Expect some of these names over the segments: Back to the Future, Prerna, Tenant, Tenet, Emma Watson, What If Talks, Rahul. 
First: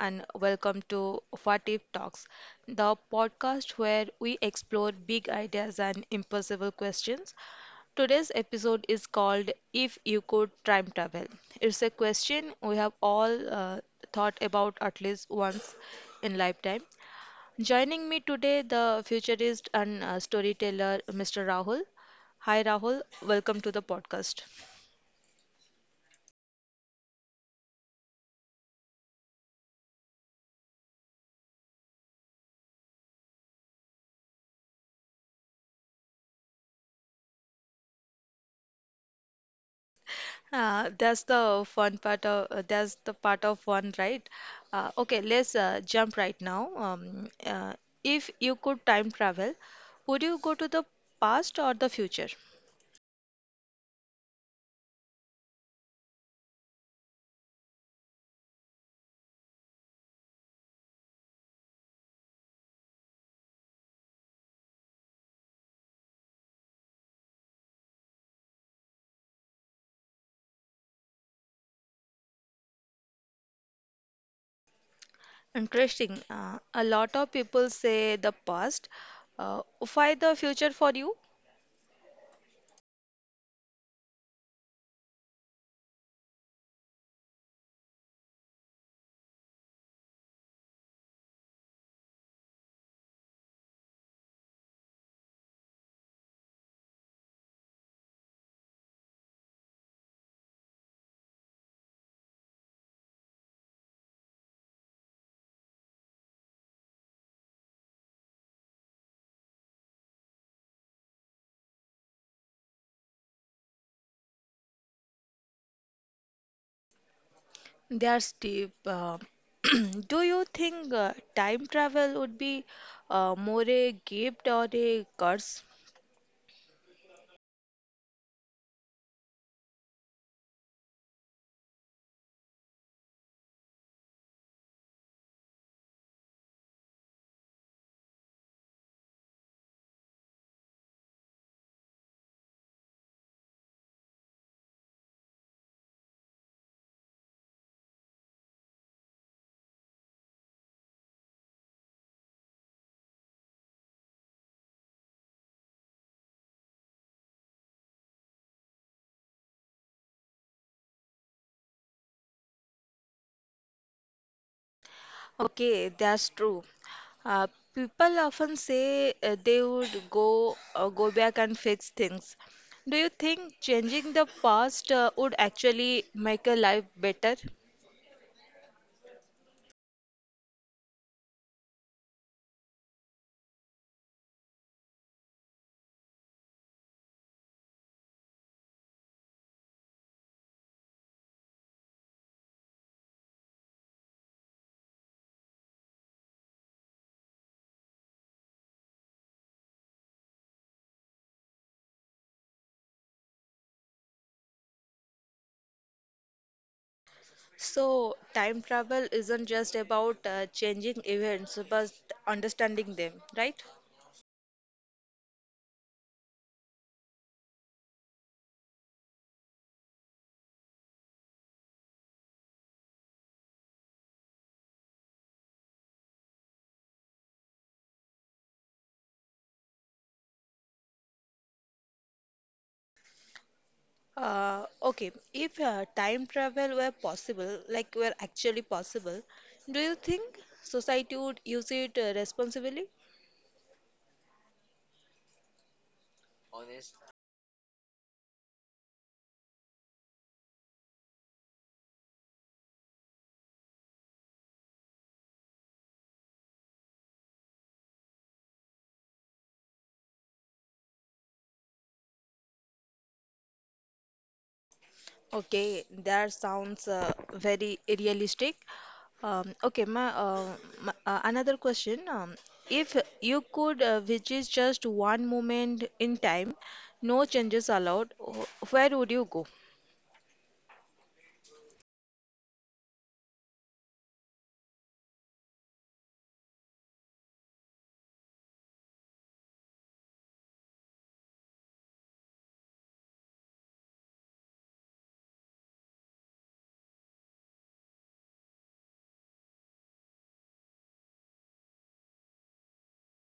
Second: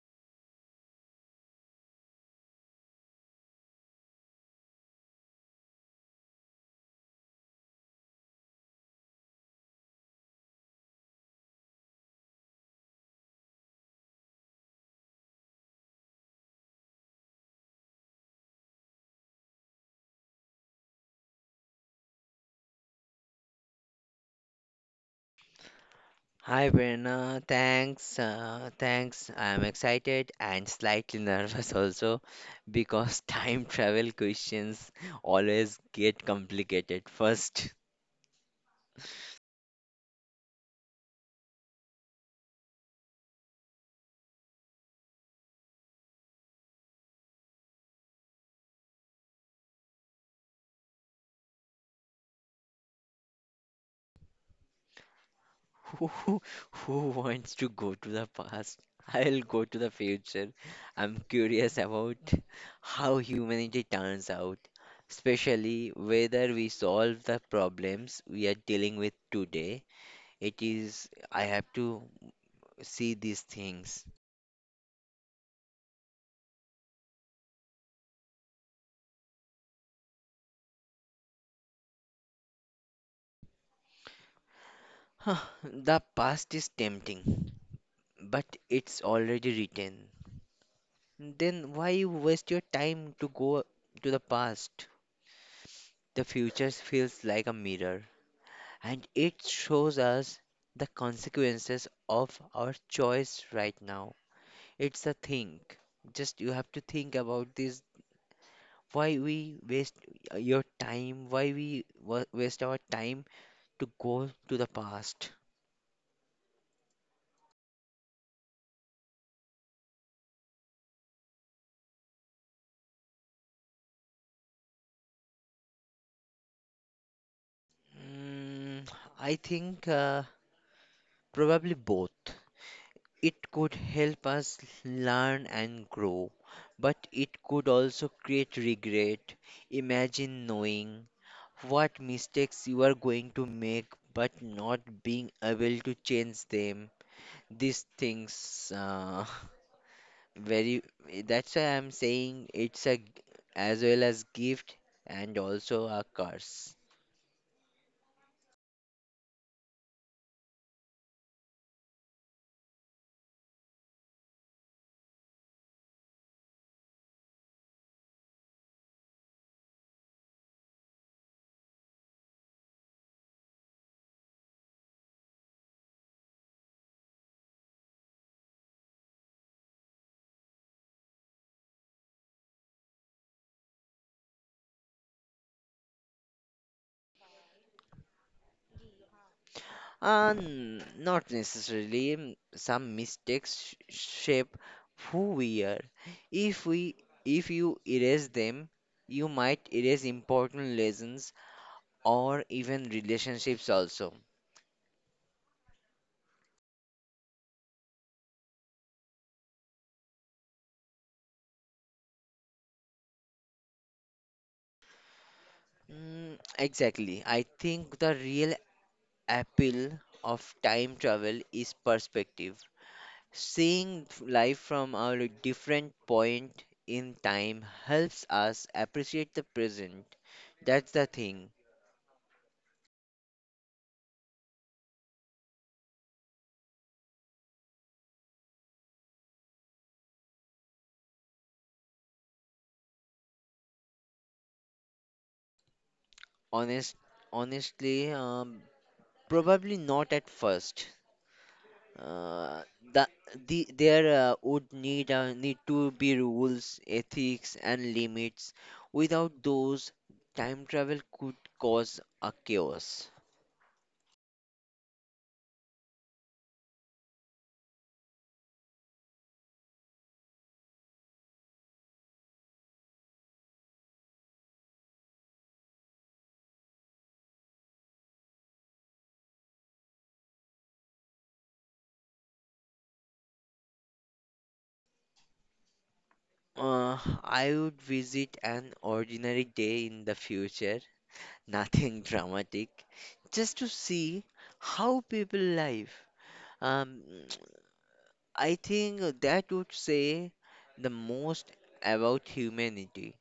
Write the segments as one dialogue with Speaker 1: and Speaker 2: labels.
Speaker 1: and welcome to What If Talks, the podcast where we explore big ideas and impossible questions. Today's episode is called If You Could Time Travel. It's a question we have all thought about at least once in lifetime. Joining me today, the futurist and storyteller Mr. Rahul. Hi Rahul, welcome to the podcast.
Speaker 2: Hi, Prerna. Thanks. Thanks. I'm excited and slightly nervous also because time travel questions always get complicated. First,
Speaker 1: That's the fun part of that's the part of fun, right? Okay, let's jump right now. If you could time travel, would you go to the past or the future?
Speaker 2: who, who wants to go to the past? I'll go to the future. I'm curious about how humanity turns out, especially whether we solve the problems we are dealing with today. It is, I have to see these things.
Speaker 1: Interesting. A lot of people say the past. Uh, why the future for you?
Speaker 2: Huh, the past is tempting, but it's already written. Then why waste your time to go to the past? The future feels like a mirror, and it shows us the consequences of our choice right now. It's a think. Just you have to think about this. Why we waste your time? Why we waste our time to go to the past?
Speaker 1: That's deep. Do you think time travel would be more a gift or a curse?
Speaker 2: Mm, I think probably both. It could help us learn and grow, but it could also create regret. Imagine knowing what mistakes you are going to make but not being able to change them. These things, very that's why I'm saying it's a as well as gift and also a curse.
Speaker 1: Okay, that's true. Uh, People often say they would go back and fix things. Do you think changing the past would actually make a life better?
Speaker 2: Not necessarily. Some mistakes shape who we are. If we, if you erase them, you might erase important lessons or even relationships also.
Speaker 1: So, time travel isn't just about changing events, but understanding them, right?
Speaker 2: Exactly. I think the real appeal of time travel is perspective. Seeing life from a different point in time helps us appreciate the present. That's the thing.
Speaker 1: Uh, okay, if time travel were possible, like were actually possible, do you think society would use it responsibly?
Speaker 2: Honest, honestly, probably not at first. Uh, the, there would need to be rules, ethics, and limits. Without those, time travel could cause a chaos.
Speaker 1: Okay, that sounds very realistic. Okay, my another question. If you could visit just one moment in time, no changes allowed, where would you go?
Speaker 2: I would visit an ordinary day in the future, nothing dramatic, just to see how people live. Um, I think that would say the most about humanity.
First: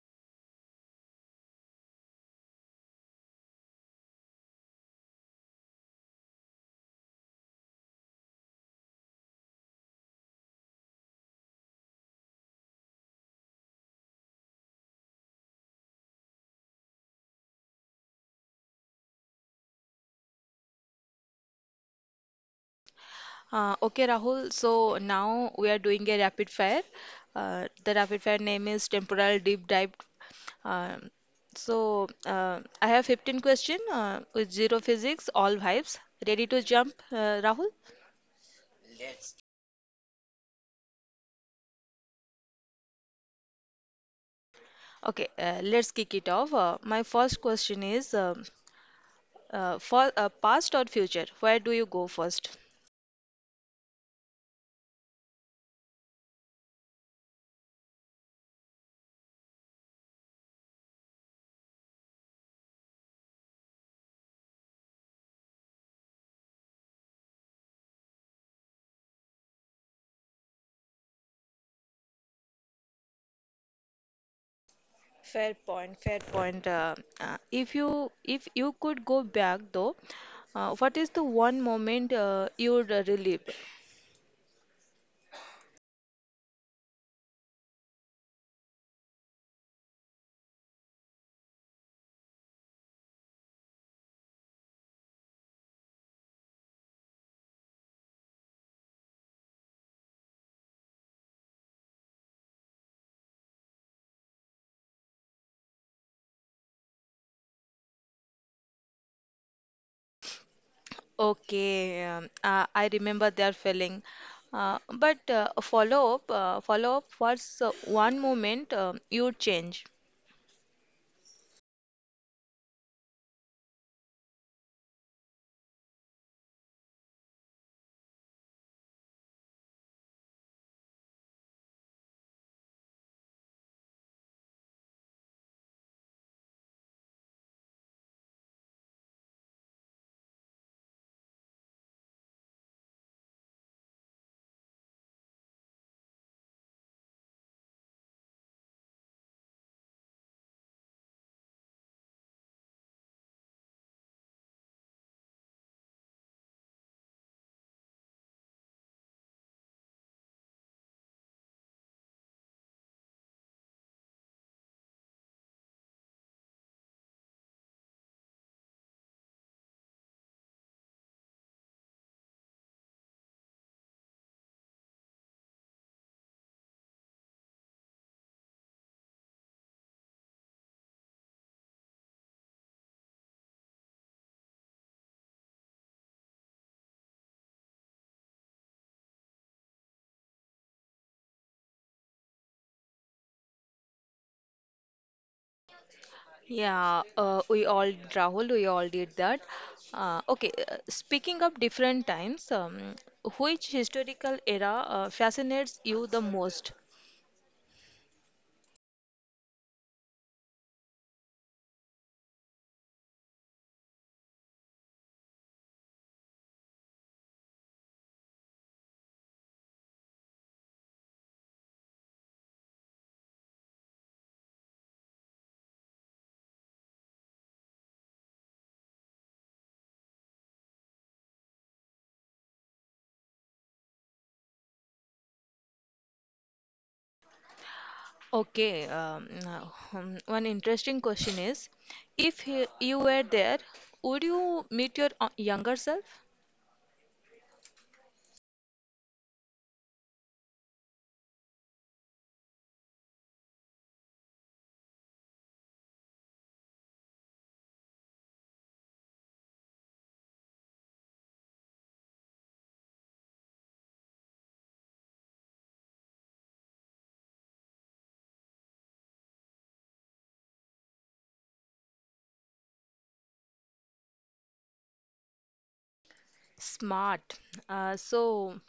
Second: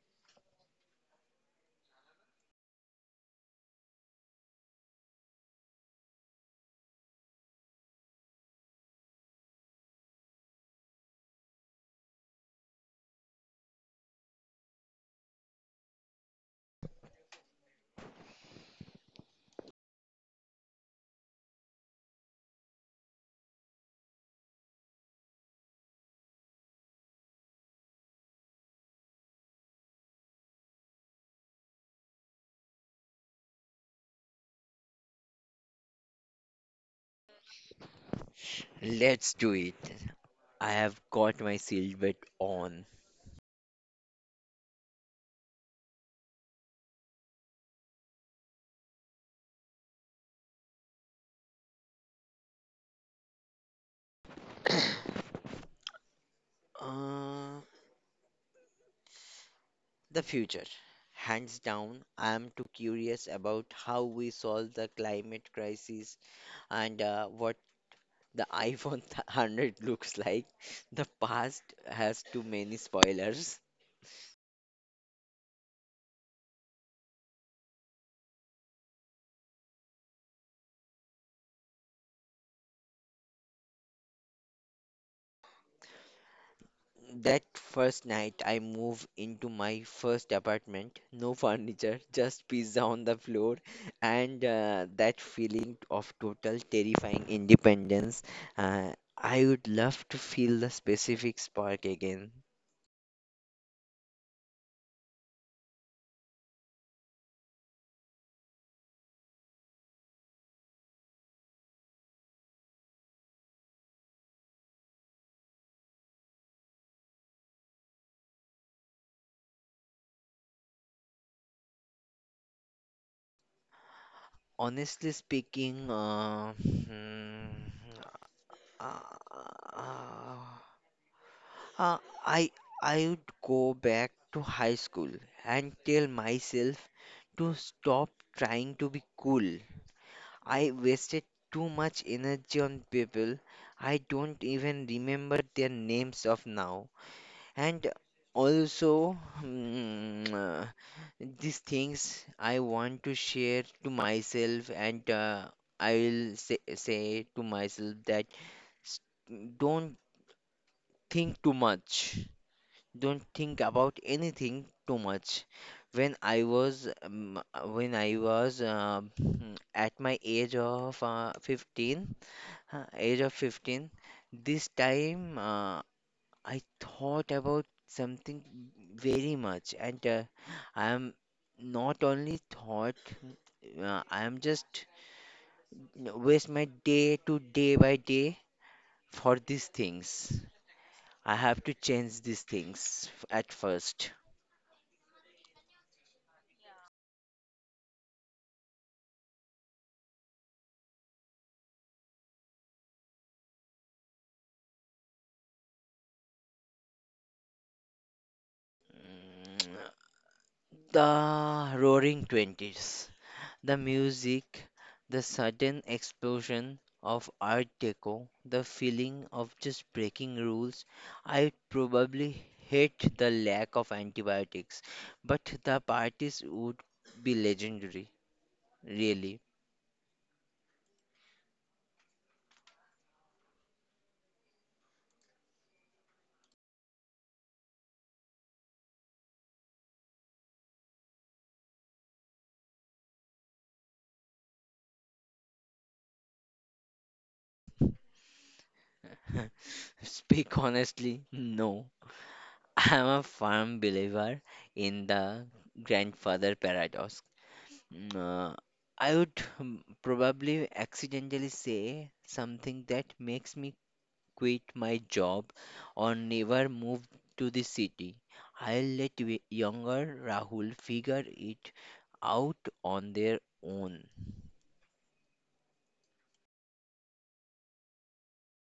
Speaker 1: Okay, Rahul. So now we are doing a rapid fire. The rapid fire name is temporal deep dive. Um, so I have 15 question with zero physics, all vibes. Ready to jump, Rahul?
Speaker 2: Let's do it. I have got my silhouette on.
Speaker 1: Okay, let's kick it off. My first question is for past or future, where do you go first?
Speaker 2: Uh, the future. Hands down, I am too curious about how we solve the climate crisis and what the iPhone 100 looks like. The past has too many spoilers.
Speaker 1: Fair point, fair point. If you could go back though, what is the one moment you would relive?
Speaker 2: That first night I moved into my first apartment, no furniture, just pizza on the floor, and that feeling of total terrifying independence. I would love to feel the specific spark again.
Speaker 1: Okay, I remember that feeling. Uh, but follow up. What's one moment you would change?
Speaker 2: Honestly speaking, uh, hmm, uh, uh, I I would go back to high school and tell myself to stop trying to be cool. I wasted too much energy on people I don't even remember their names of now. And also, mm, uh, these things I want to share to myself, and I will say to myself that s- don't think too much. Don't think about anything too much. When I was at my age of 15, age of 15. This time I thought about something very much, and I am not only thought, I am just waste my day to day by day for these things. I have to change these things at first.
Speaker 1: Yeah, we all, Rahul, we all did that. Okay, speaking of different times, which historical era fascinates you the most?
Speaker 2: Mm, The roaring 20s. The music, the sudden explosion of Art Deco, the feeling of just breaking rules. I probably hate the lack of antibiotics, but the parties would be legendary, really.
Speaker 1: Okay, now, one interesting question is, if you were there, would you meet your younger self?
Speaker 2: Speak honestly, no. I'm a firm believer in the grandfather paradox. Mm, Uh, I would probably accidentally say something that makes me quit my job or never move to the city. I'll let younger Rahul figure it out on their own.
Speaker 1: Smart. So,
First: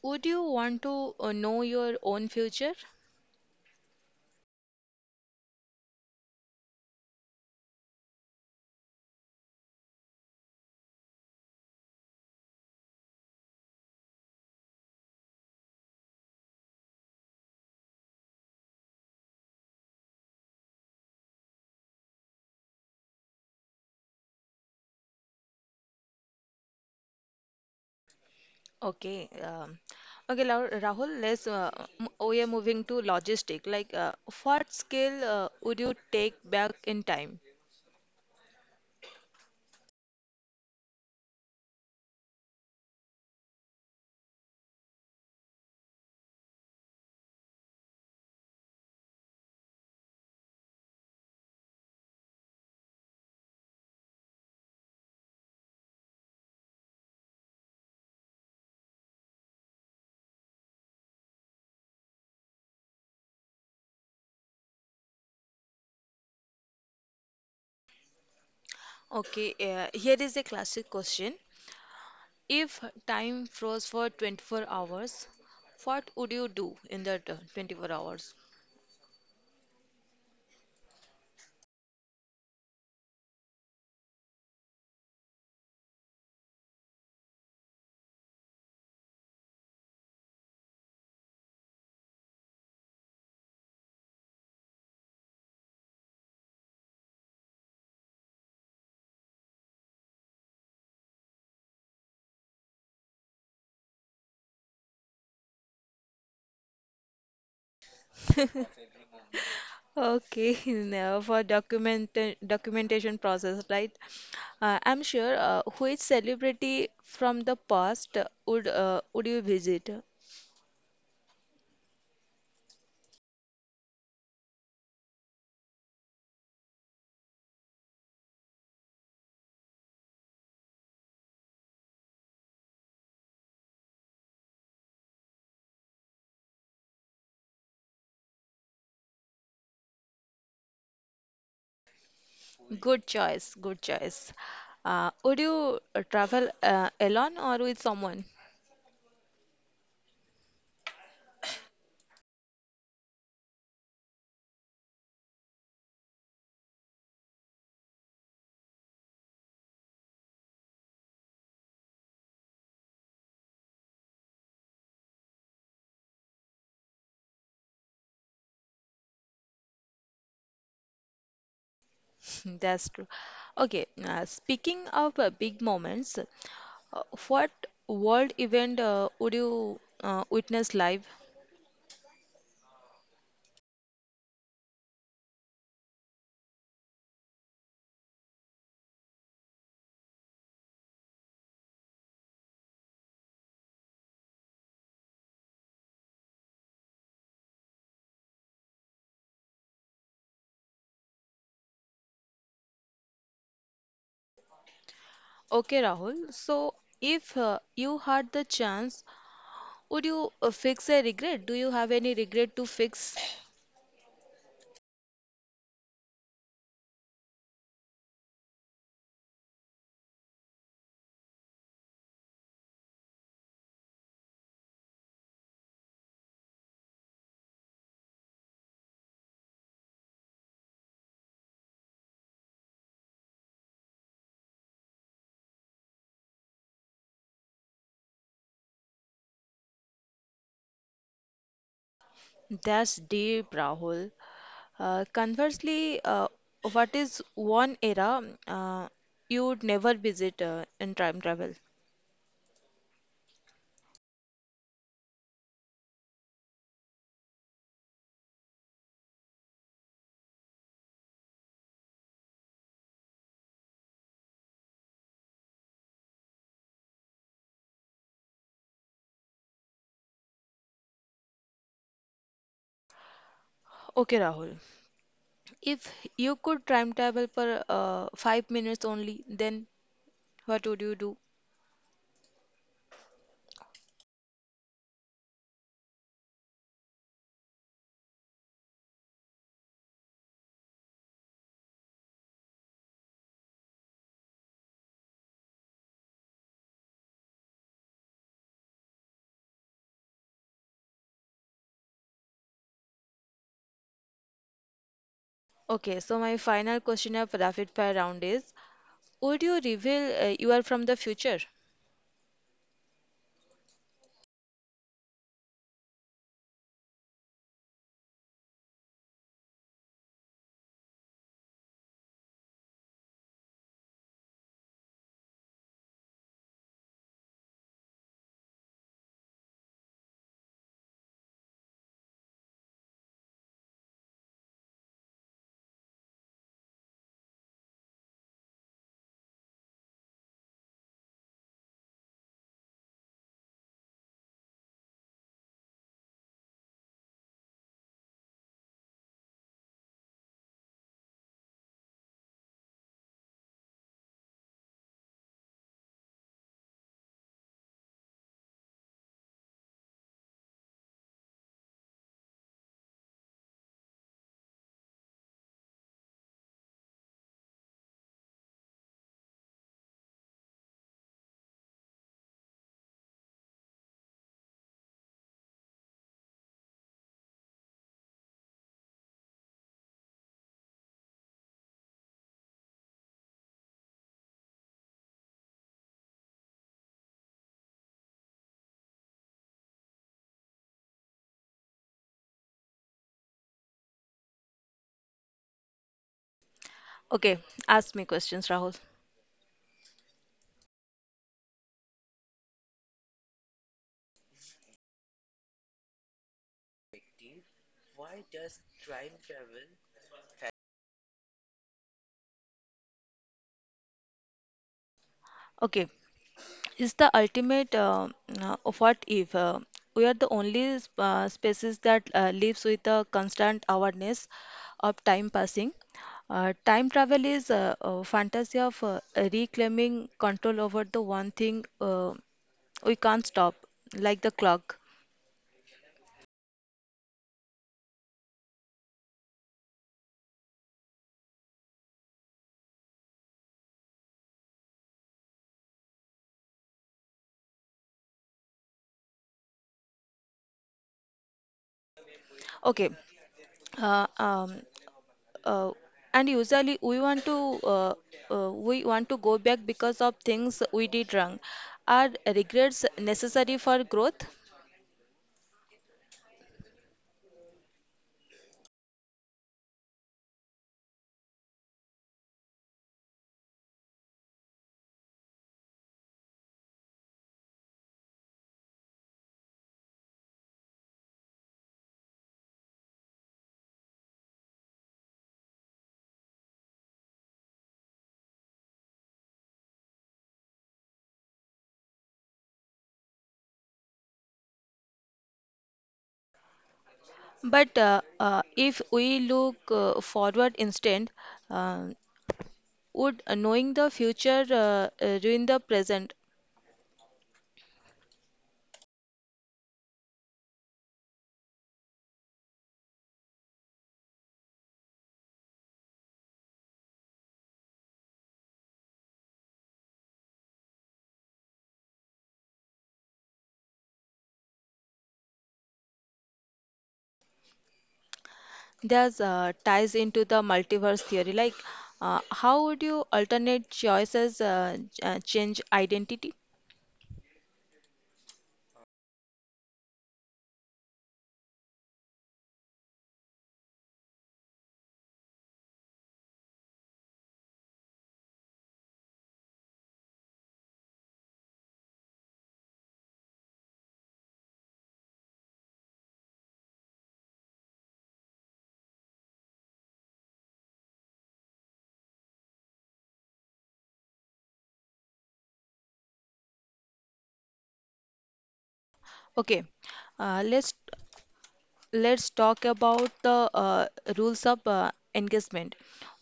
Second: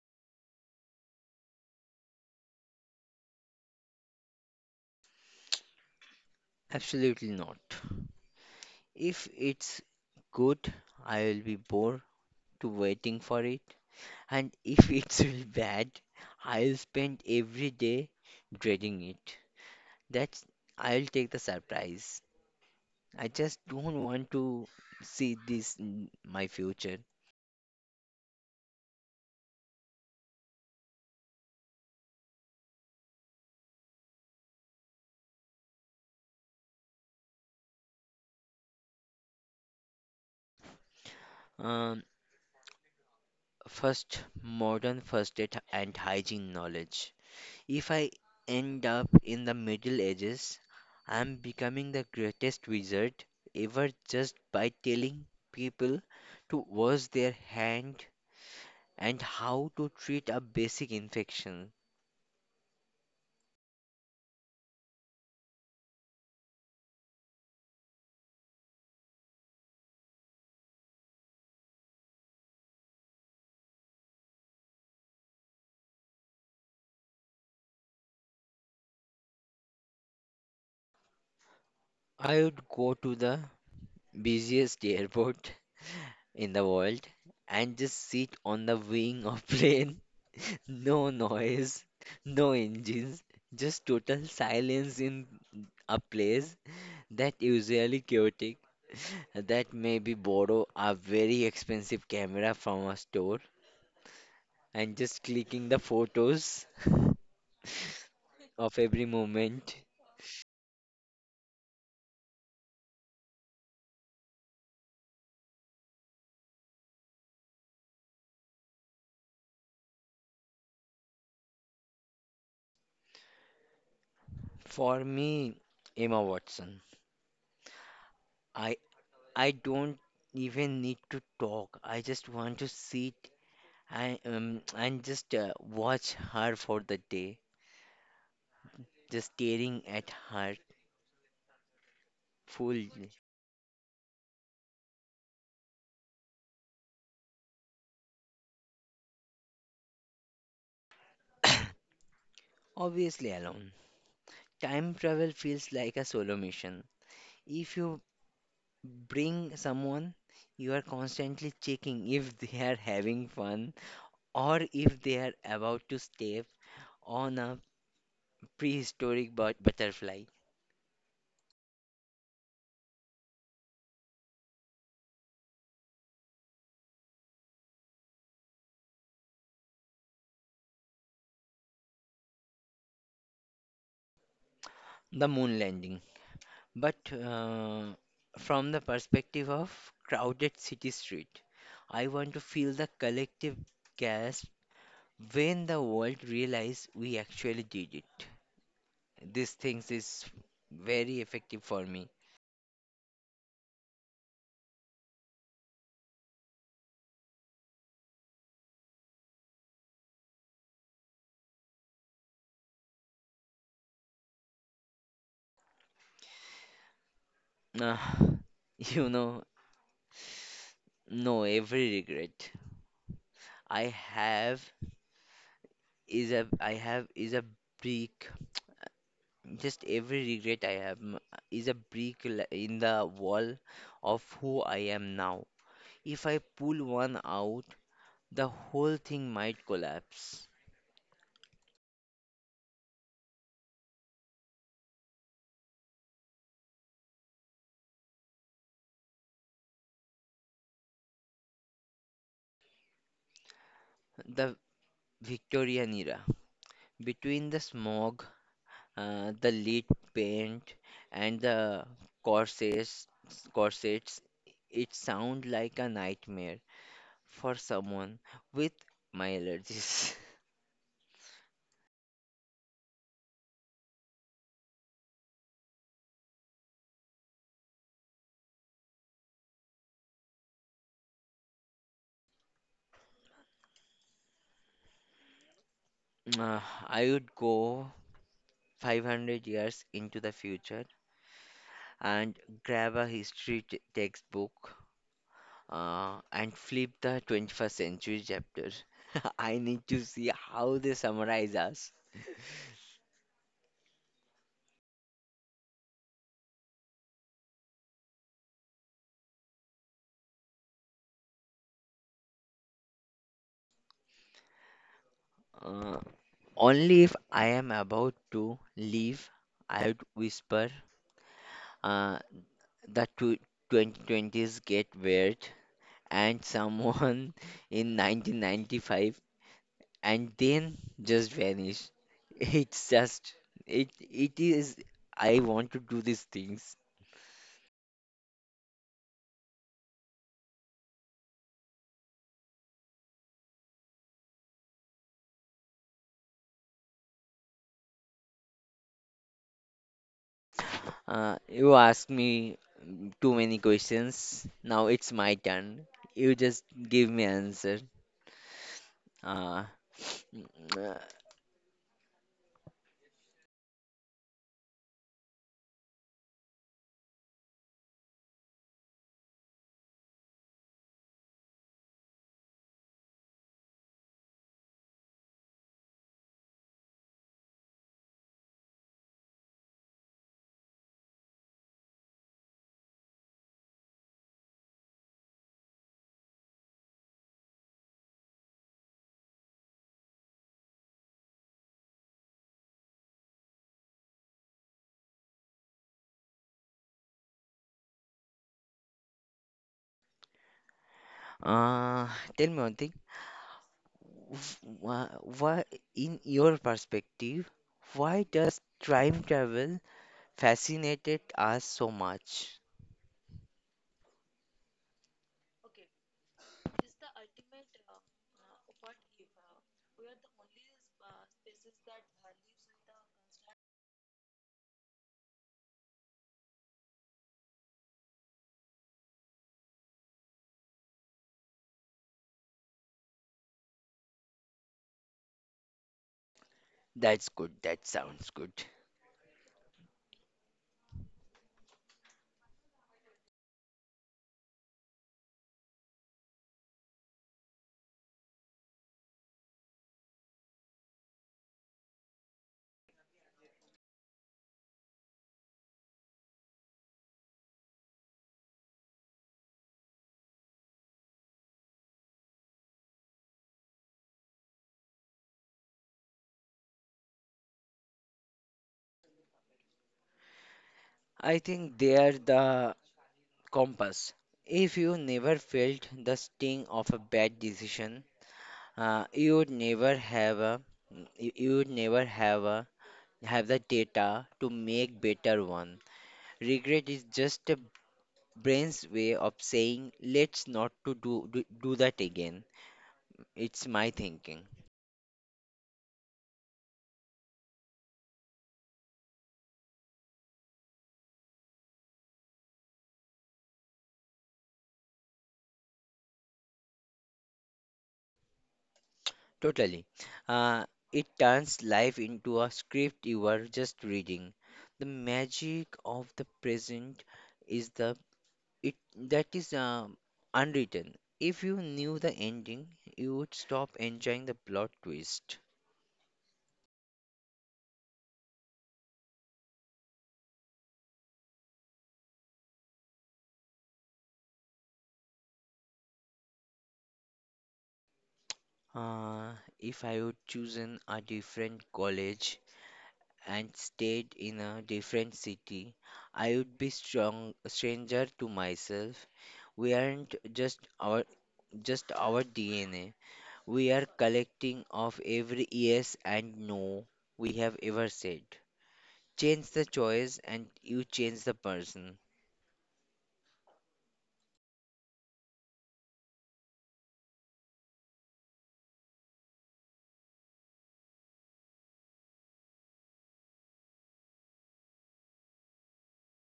Speaker 1: would you want to know your own future?
Speaker 2: Absolutely not. If it's good, I will be bored to waiting for it, and if it's really bad, I'll spend every day dreading it. That's I'll take the surprise. I just don't want to see this in my future.
Speaker 1: Okay. Okay, Rahul, let's, we are moving to logistic. Like, what skill would you take back in time?
Speaker 2: Um, First, modern first aid and hygiene knowledge. If I end up in the Middle Ages, I am becoming the greatest wizard ever just by telling people to wash their hand and how to treat a basic infection.
Speaker 1: Okay, here is a classic question. If time froze for 24 hours, what would you do in that 24 hours?
Speaker 2: I would go to the busiest airport in the world and just sit on the wing of plane. No noise, no engines, just total silence in a place that usually chaotic. That maybe borrow a very expensive camera from a store and just clicking the photos of every moment.
Speaker 1: Okay, now for documentation process, right? I'm sure which celebrity from the past would would you visit?
Speaker 2: For me, Emma Watson. I I don't even need to talk. I just want to sit and just watch her for the day, just staring at her full.
Speaker 1: Good choice, good choice. Would you travel alone or with someone?
Speaker 2: Obviously alone. Time travel feels like a solo mission. If you bring someone, you are constantly checking if they are having fun or if they are about to step on a prehistoric butterfly,
Speaker 1: That's true. Okay, speaking of big moments, what world event would you witness live?
Speaker 2: the moon landing. But from the perspective of crowded city street, I want to feel the collective gasp when the world realizes we actually did it. These things is very effective for me.
Speaker 1: Okay, Rahul. So, if you had the chance, would you fix a regret? Do you have any regret to fix?
Speaker 2: Uh, you know, no, every regret I have is a I have is a brick. Just every regret I have is a brick in the wall of who I am now. If I pull one out, the whole thing might collapse.
Speaker 1: That's deep, Rahul. Conversely, what is one era uh, you'd never visit in time travel?
Speaker 2: The Victorian era, between the smog the lead paint and the corsets corsets, it sound like a nightmare for someone with my allergies.
Speaker 1: Okay, Rahul. If you could time travel for five minutes only, then what would you do?
Speaker 2: Uh, I would go 500 years into the future and grab a history textbook, and flip the 21st century chapter. I need to see how they summarize us.
Speaker 1: Okay, so my final question of rapid fire round is: would you reveal you are from the future?
Speaker 2: uh, Only if I am about to leave. I would whisper, uh, the tw 2020s get weird, and someone in 1995, and then just vanish. It's just it is I want to do these things. You ask me too many questions. Now it's my turn. You just give me answer. Uh, mm, uh,
Speaker 1: Okay, ask me questions, Rahul.
Speaker 2: uh, Tell me one thing. Wha- wha- in your perspective, why does time travel fascinated us so much?
Speaker 1: Okay, is the ultimate of what if we are the only species that lives with a constant awareness of time passing. Time travel is a fantasy of reclaiming control over the one thing we can't stop, like the clock.
Speaker 2: That's good. That sounds good.
Speaker 1: Okay. Uh, um, uh, and usually we want to go back because of things we did wrong. Are regrets necessary for growth?
Speaker 2: I think they are the compass. If you never felt the sting of a bad decision, you would never have a you you would never have a have the data to make better one. Regret is just a brain's way of saying let's not to do that again. It's my thinking.
Speaker 1: But if we look forward instead, uh, would knowing the future ruin the present?
Speaker 2: Totally. Uh, it turns life into a script you are just reading. The magic of the present is the it that is unwritten. If you knew the ending, you would stop enjoying the plot twist.
Speaker 1: There's ties into the multiverse theory. Like, how would you alternate choices change identity?
Speaker 2: Uh, if I would chosen a different college and stayed in a different city, I would be strong stranger to myself. We aren't just our DNA. We are collecting of every yes and no we have ever said. Change the choice and you change the person.
Speaker 1: Okay, let's talk about the rules of engagement.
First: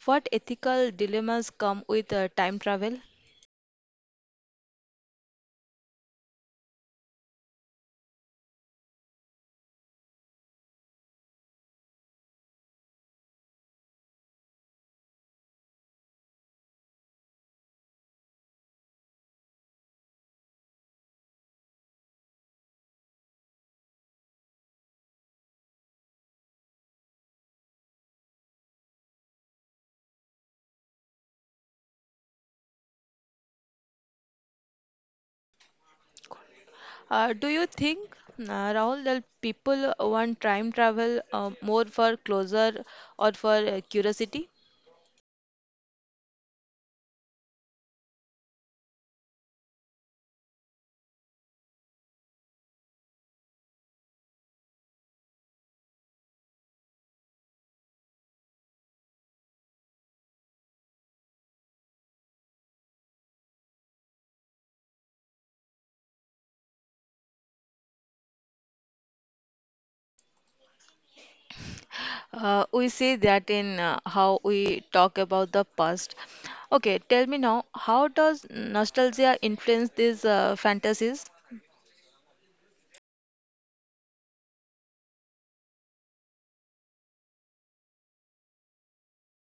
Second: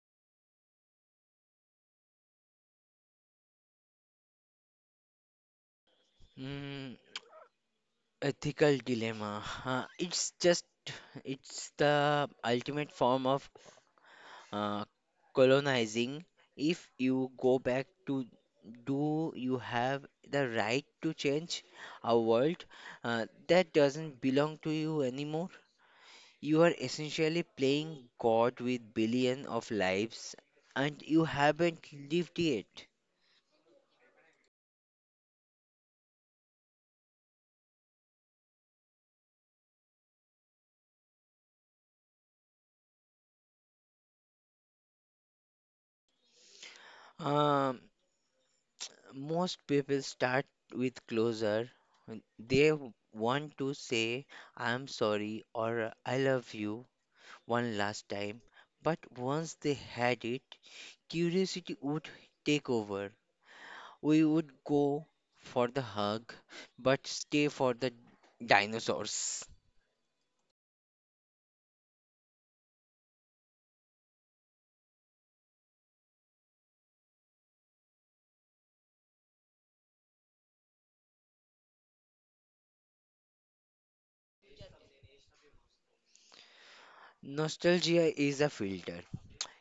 Speaker 1: What ethical dilemmas come with time travel?
Speaker 2: Mm, Ethical dilemma. It's the ultimate form of uh, colonizing. If you go back to, do you have the right to change a world that doesn't belong to you anymore? You are essentially playing God with billions of lives and you haven't lived yet.
Speaker 1: Do you think, Rahul, that people want time travel more for closure or for curiosity?
Speaker 2: Um, Most people start with closure. They want to say, I'm sorry or I love you one last time. But once they had it, curiosity would take over. We would go for the hug, but stay for the dinosaurs.
Speaker 1: We see that in how we talk about the past. Okay, tell me now, how does nostalgia influence these fantasies?
Speaker 2: Nostalgia is a filter.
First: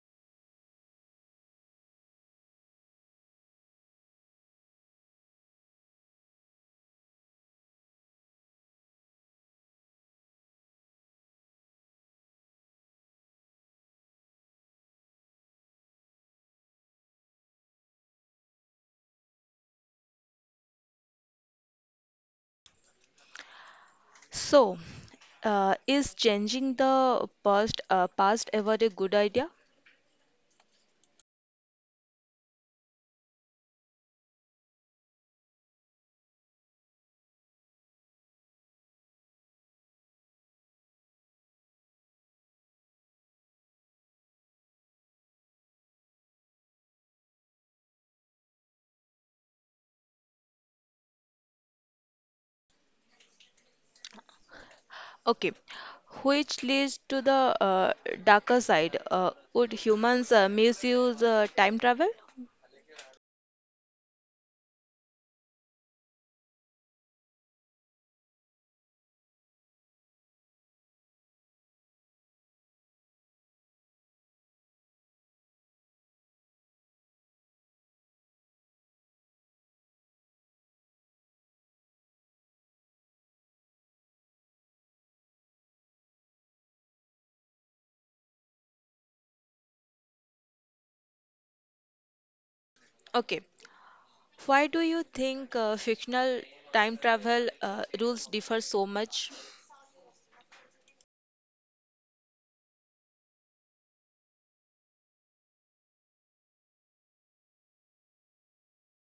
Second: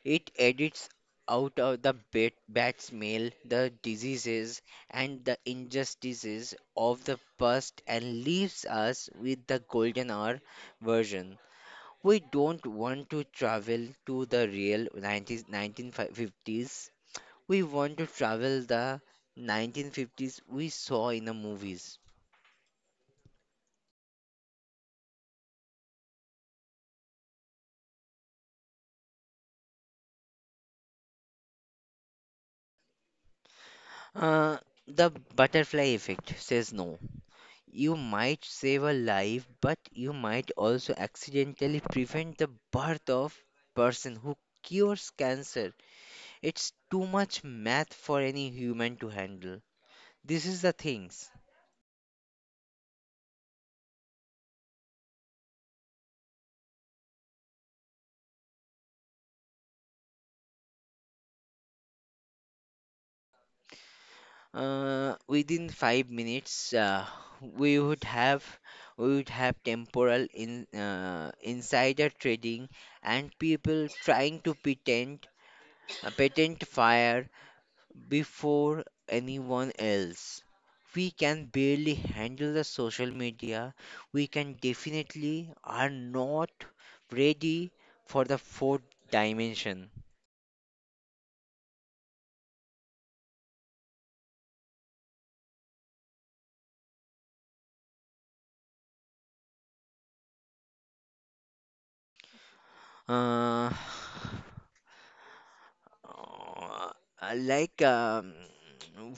Speaker 2: It edits out of the bad smell, the diseases, and the injustices of the past and leaves us with the golden hour version. We don't want to travel to the real 90s, 1950s. We want to travel the 1950s we saw in the movies.
Speaker 1: So, is changing the past ever a good idea?
Speaker 2: Uh, the butterfly effect says no. You might save a life, but you might also accidentally prevent the birth of person who cures cancer. It's too much math for any human to handle. This is the things.
Speaker 1: Okay, which leads to the darker side. Would humans misuse time travel?
Speaker 2: Within 5 minutes, we would have we would have temporal in insider trading and people trying to patent fire before anyone else. We can barely handle the social media. We can definitely are not ready for the fourth dimension.
Speaker 1: Okay, why do you think fictional time travel rules differ so much?
Speaker 2: Uh, uh, like um,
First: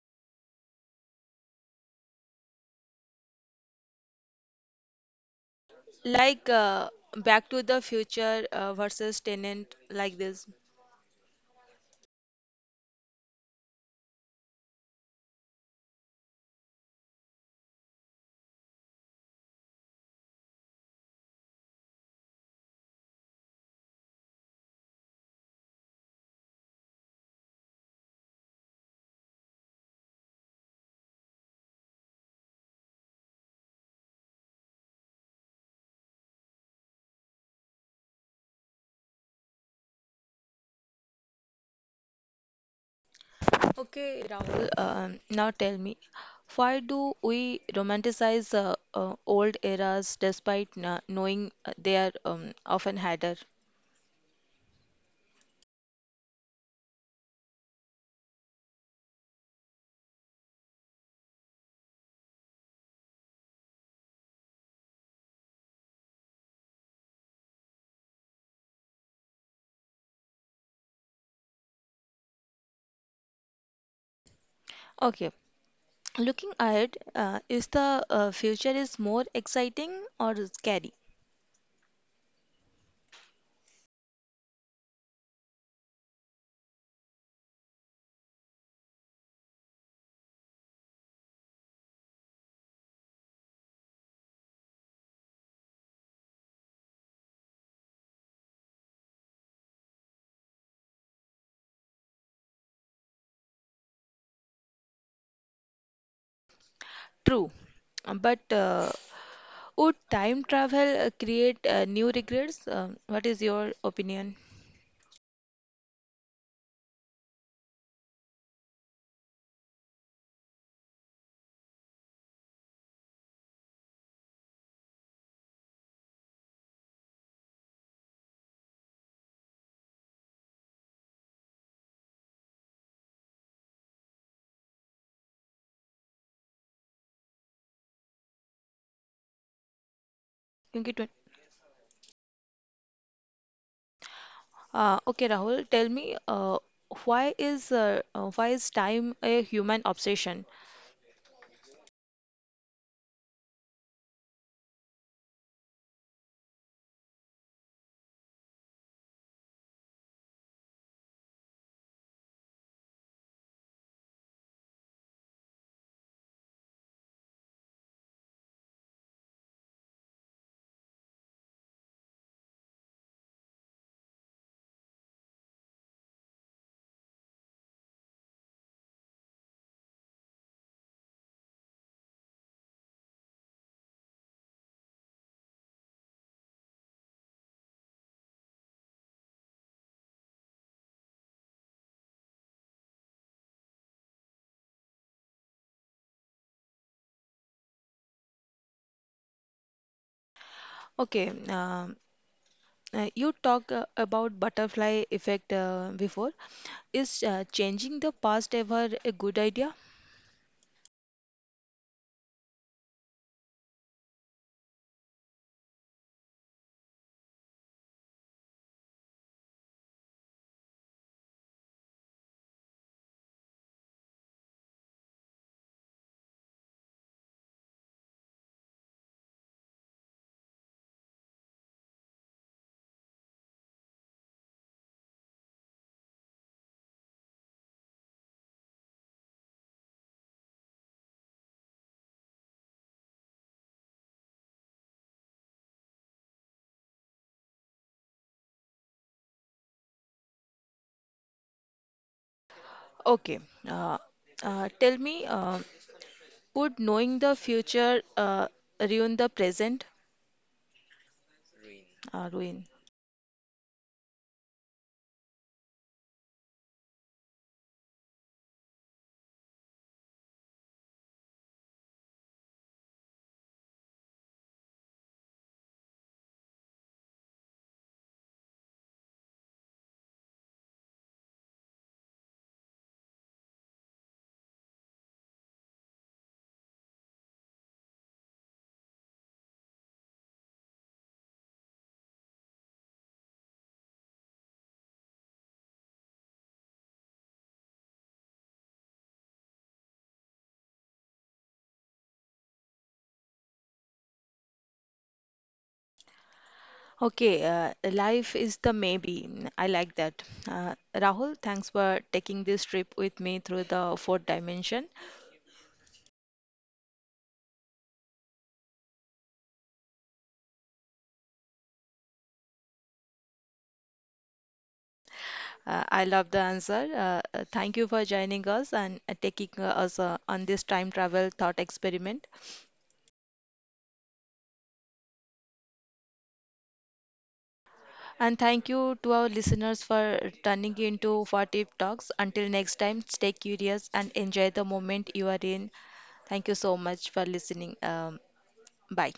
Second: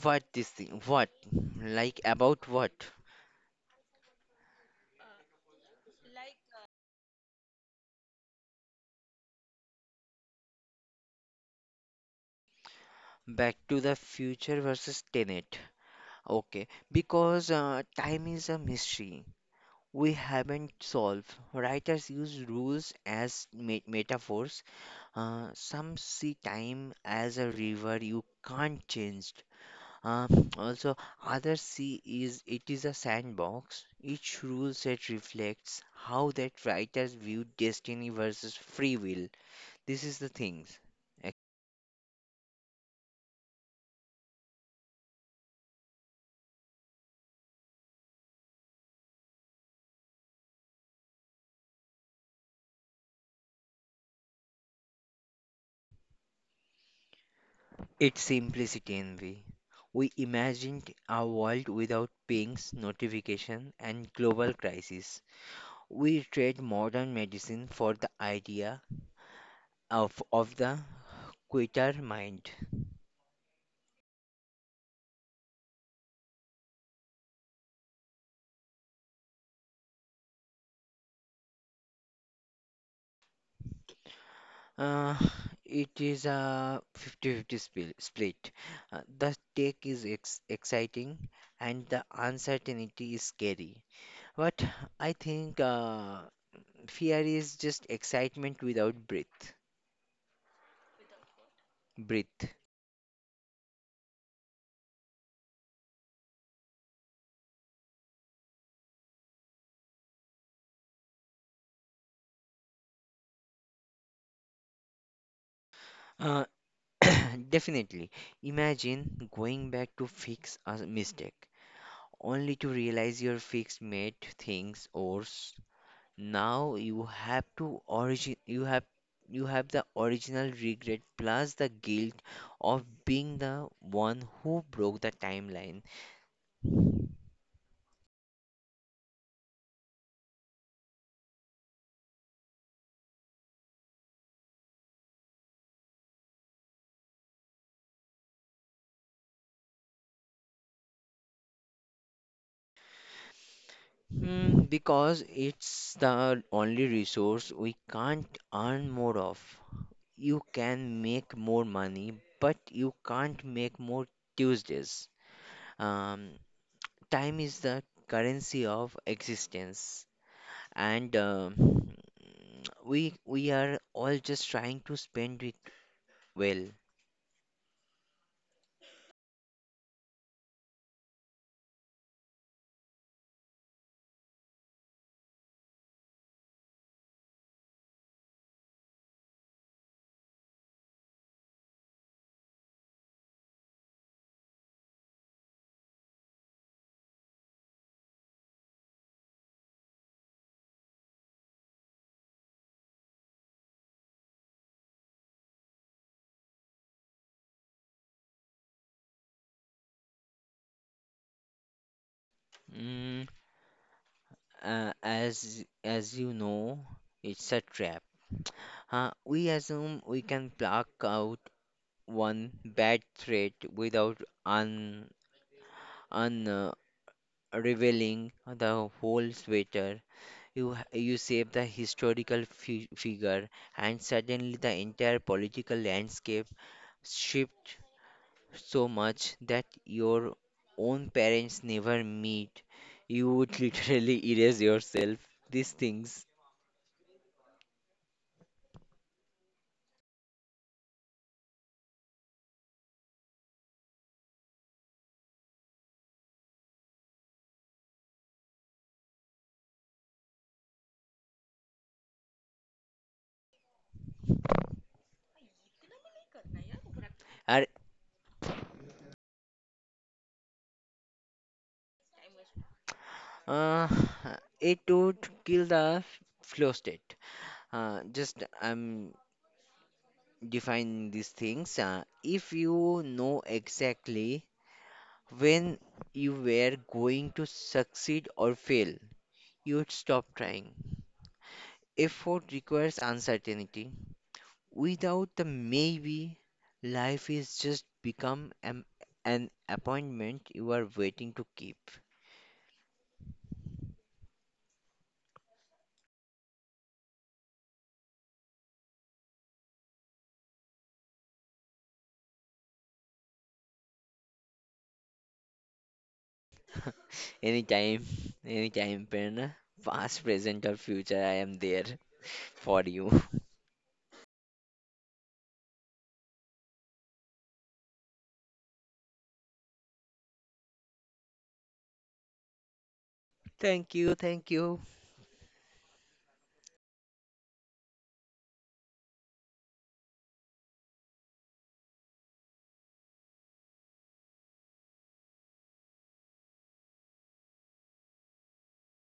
Speaker 2: what this thing? What? Like about what?
Speaker 1: Like Back to the Future versus Tenant, like this.
Speaker 2: Back to the Future versus Tenet. Okay, because time is a mystery we haven't solved. Writers use rules as metaphors. Some see time as a river you can't change. Uh, Also, others see is it is a sandbox. Each rule set reflects how that writers view destiny versus free will. This is the things. ac-
Speaker 1: Okay, Rahul, now tell me, why do we romanticize old eras despite knowing they are often harder?
Speaker 2: It's simplicity envy. We imagined a world without pings, notification, and global crisis. We trade modern medicine for the idea of the quitter mind.
Speaker 1: Okay, looking ahead, is the future is more exciting or scary?
Speaker 2: Uh, it is a 50-50 split. The take is exciting and the uncertainty is scary. But I think fear is just excitement without breath.
Speaker 1: True, but would time travel create new regrets? What is your opinion?
Speaker 2: Uh, Definitely. Imagine going back to fix a mistake, only to realize your fixed mate thinks or now you have to origin you have the original regret plus the guilt of being the one who broke the timeline.
Speaker 1: क्योंकि okay, Rahul, tell me why is time a human obsession?
Speaker 2: Hmm, because it's the only resource we can't earn more of. You can make more money but you can't make more Tuesdays. um, Time is the currency of existence and, we are all just trying to spend it well.
Speaker 1: Okay, you talked about butterfly effect before. Is changing the past ever a good idea?
Speaker 2: Mm, as you know, it's a trap. We assume we can pluck out one bad thread without un un revealing the whole sweater. You you save the historical fi figure, and suddenly the entire political landscape shifts so much that your own parents never meet, you would literally erase yourself. These things
Speaker 1: Okay, uh, tell me, could knowing the future ruin the present? Ruin.
Speaker 2: are uh, it would kill the flow state. Just I'm defining these things. If you know exactly when you were going to succeed or fail, you would stop trying. Effort requires uncertainty. Without the maybe, life is just become an appointment you are waiting to keep.
Speaker 1: Okay, life is the maybe. Mm, I like that. Rahul, thanks for taking this trip with me through the fourth dimension.
Speaker 2: Anytime, anytime, Prerna, past, present, or future, I am there for you.
Speaker 1: I love the answer. Thank you for joining us and taking us on this time travel thought experiment.
Speaker 2: Thank you, thank you.
Speaker 1: And thank you to our listeners for turning into 40 talks. Until next time, stay curious and enjoy the moment you are in. Thank you so much for listening. Bye.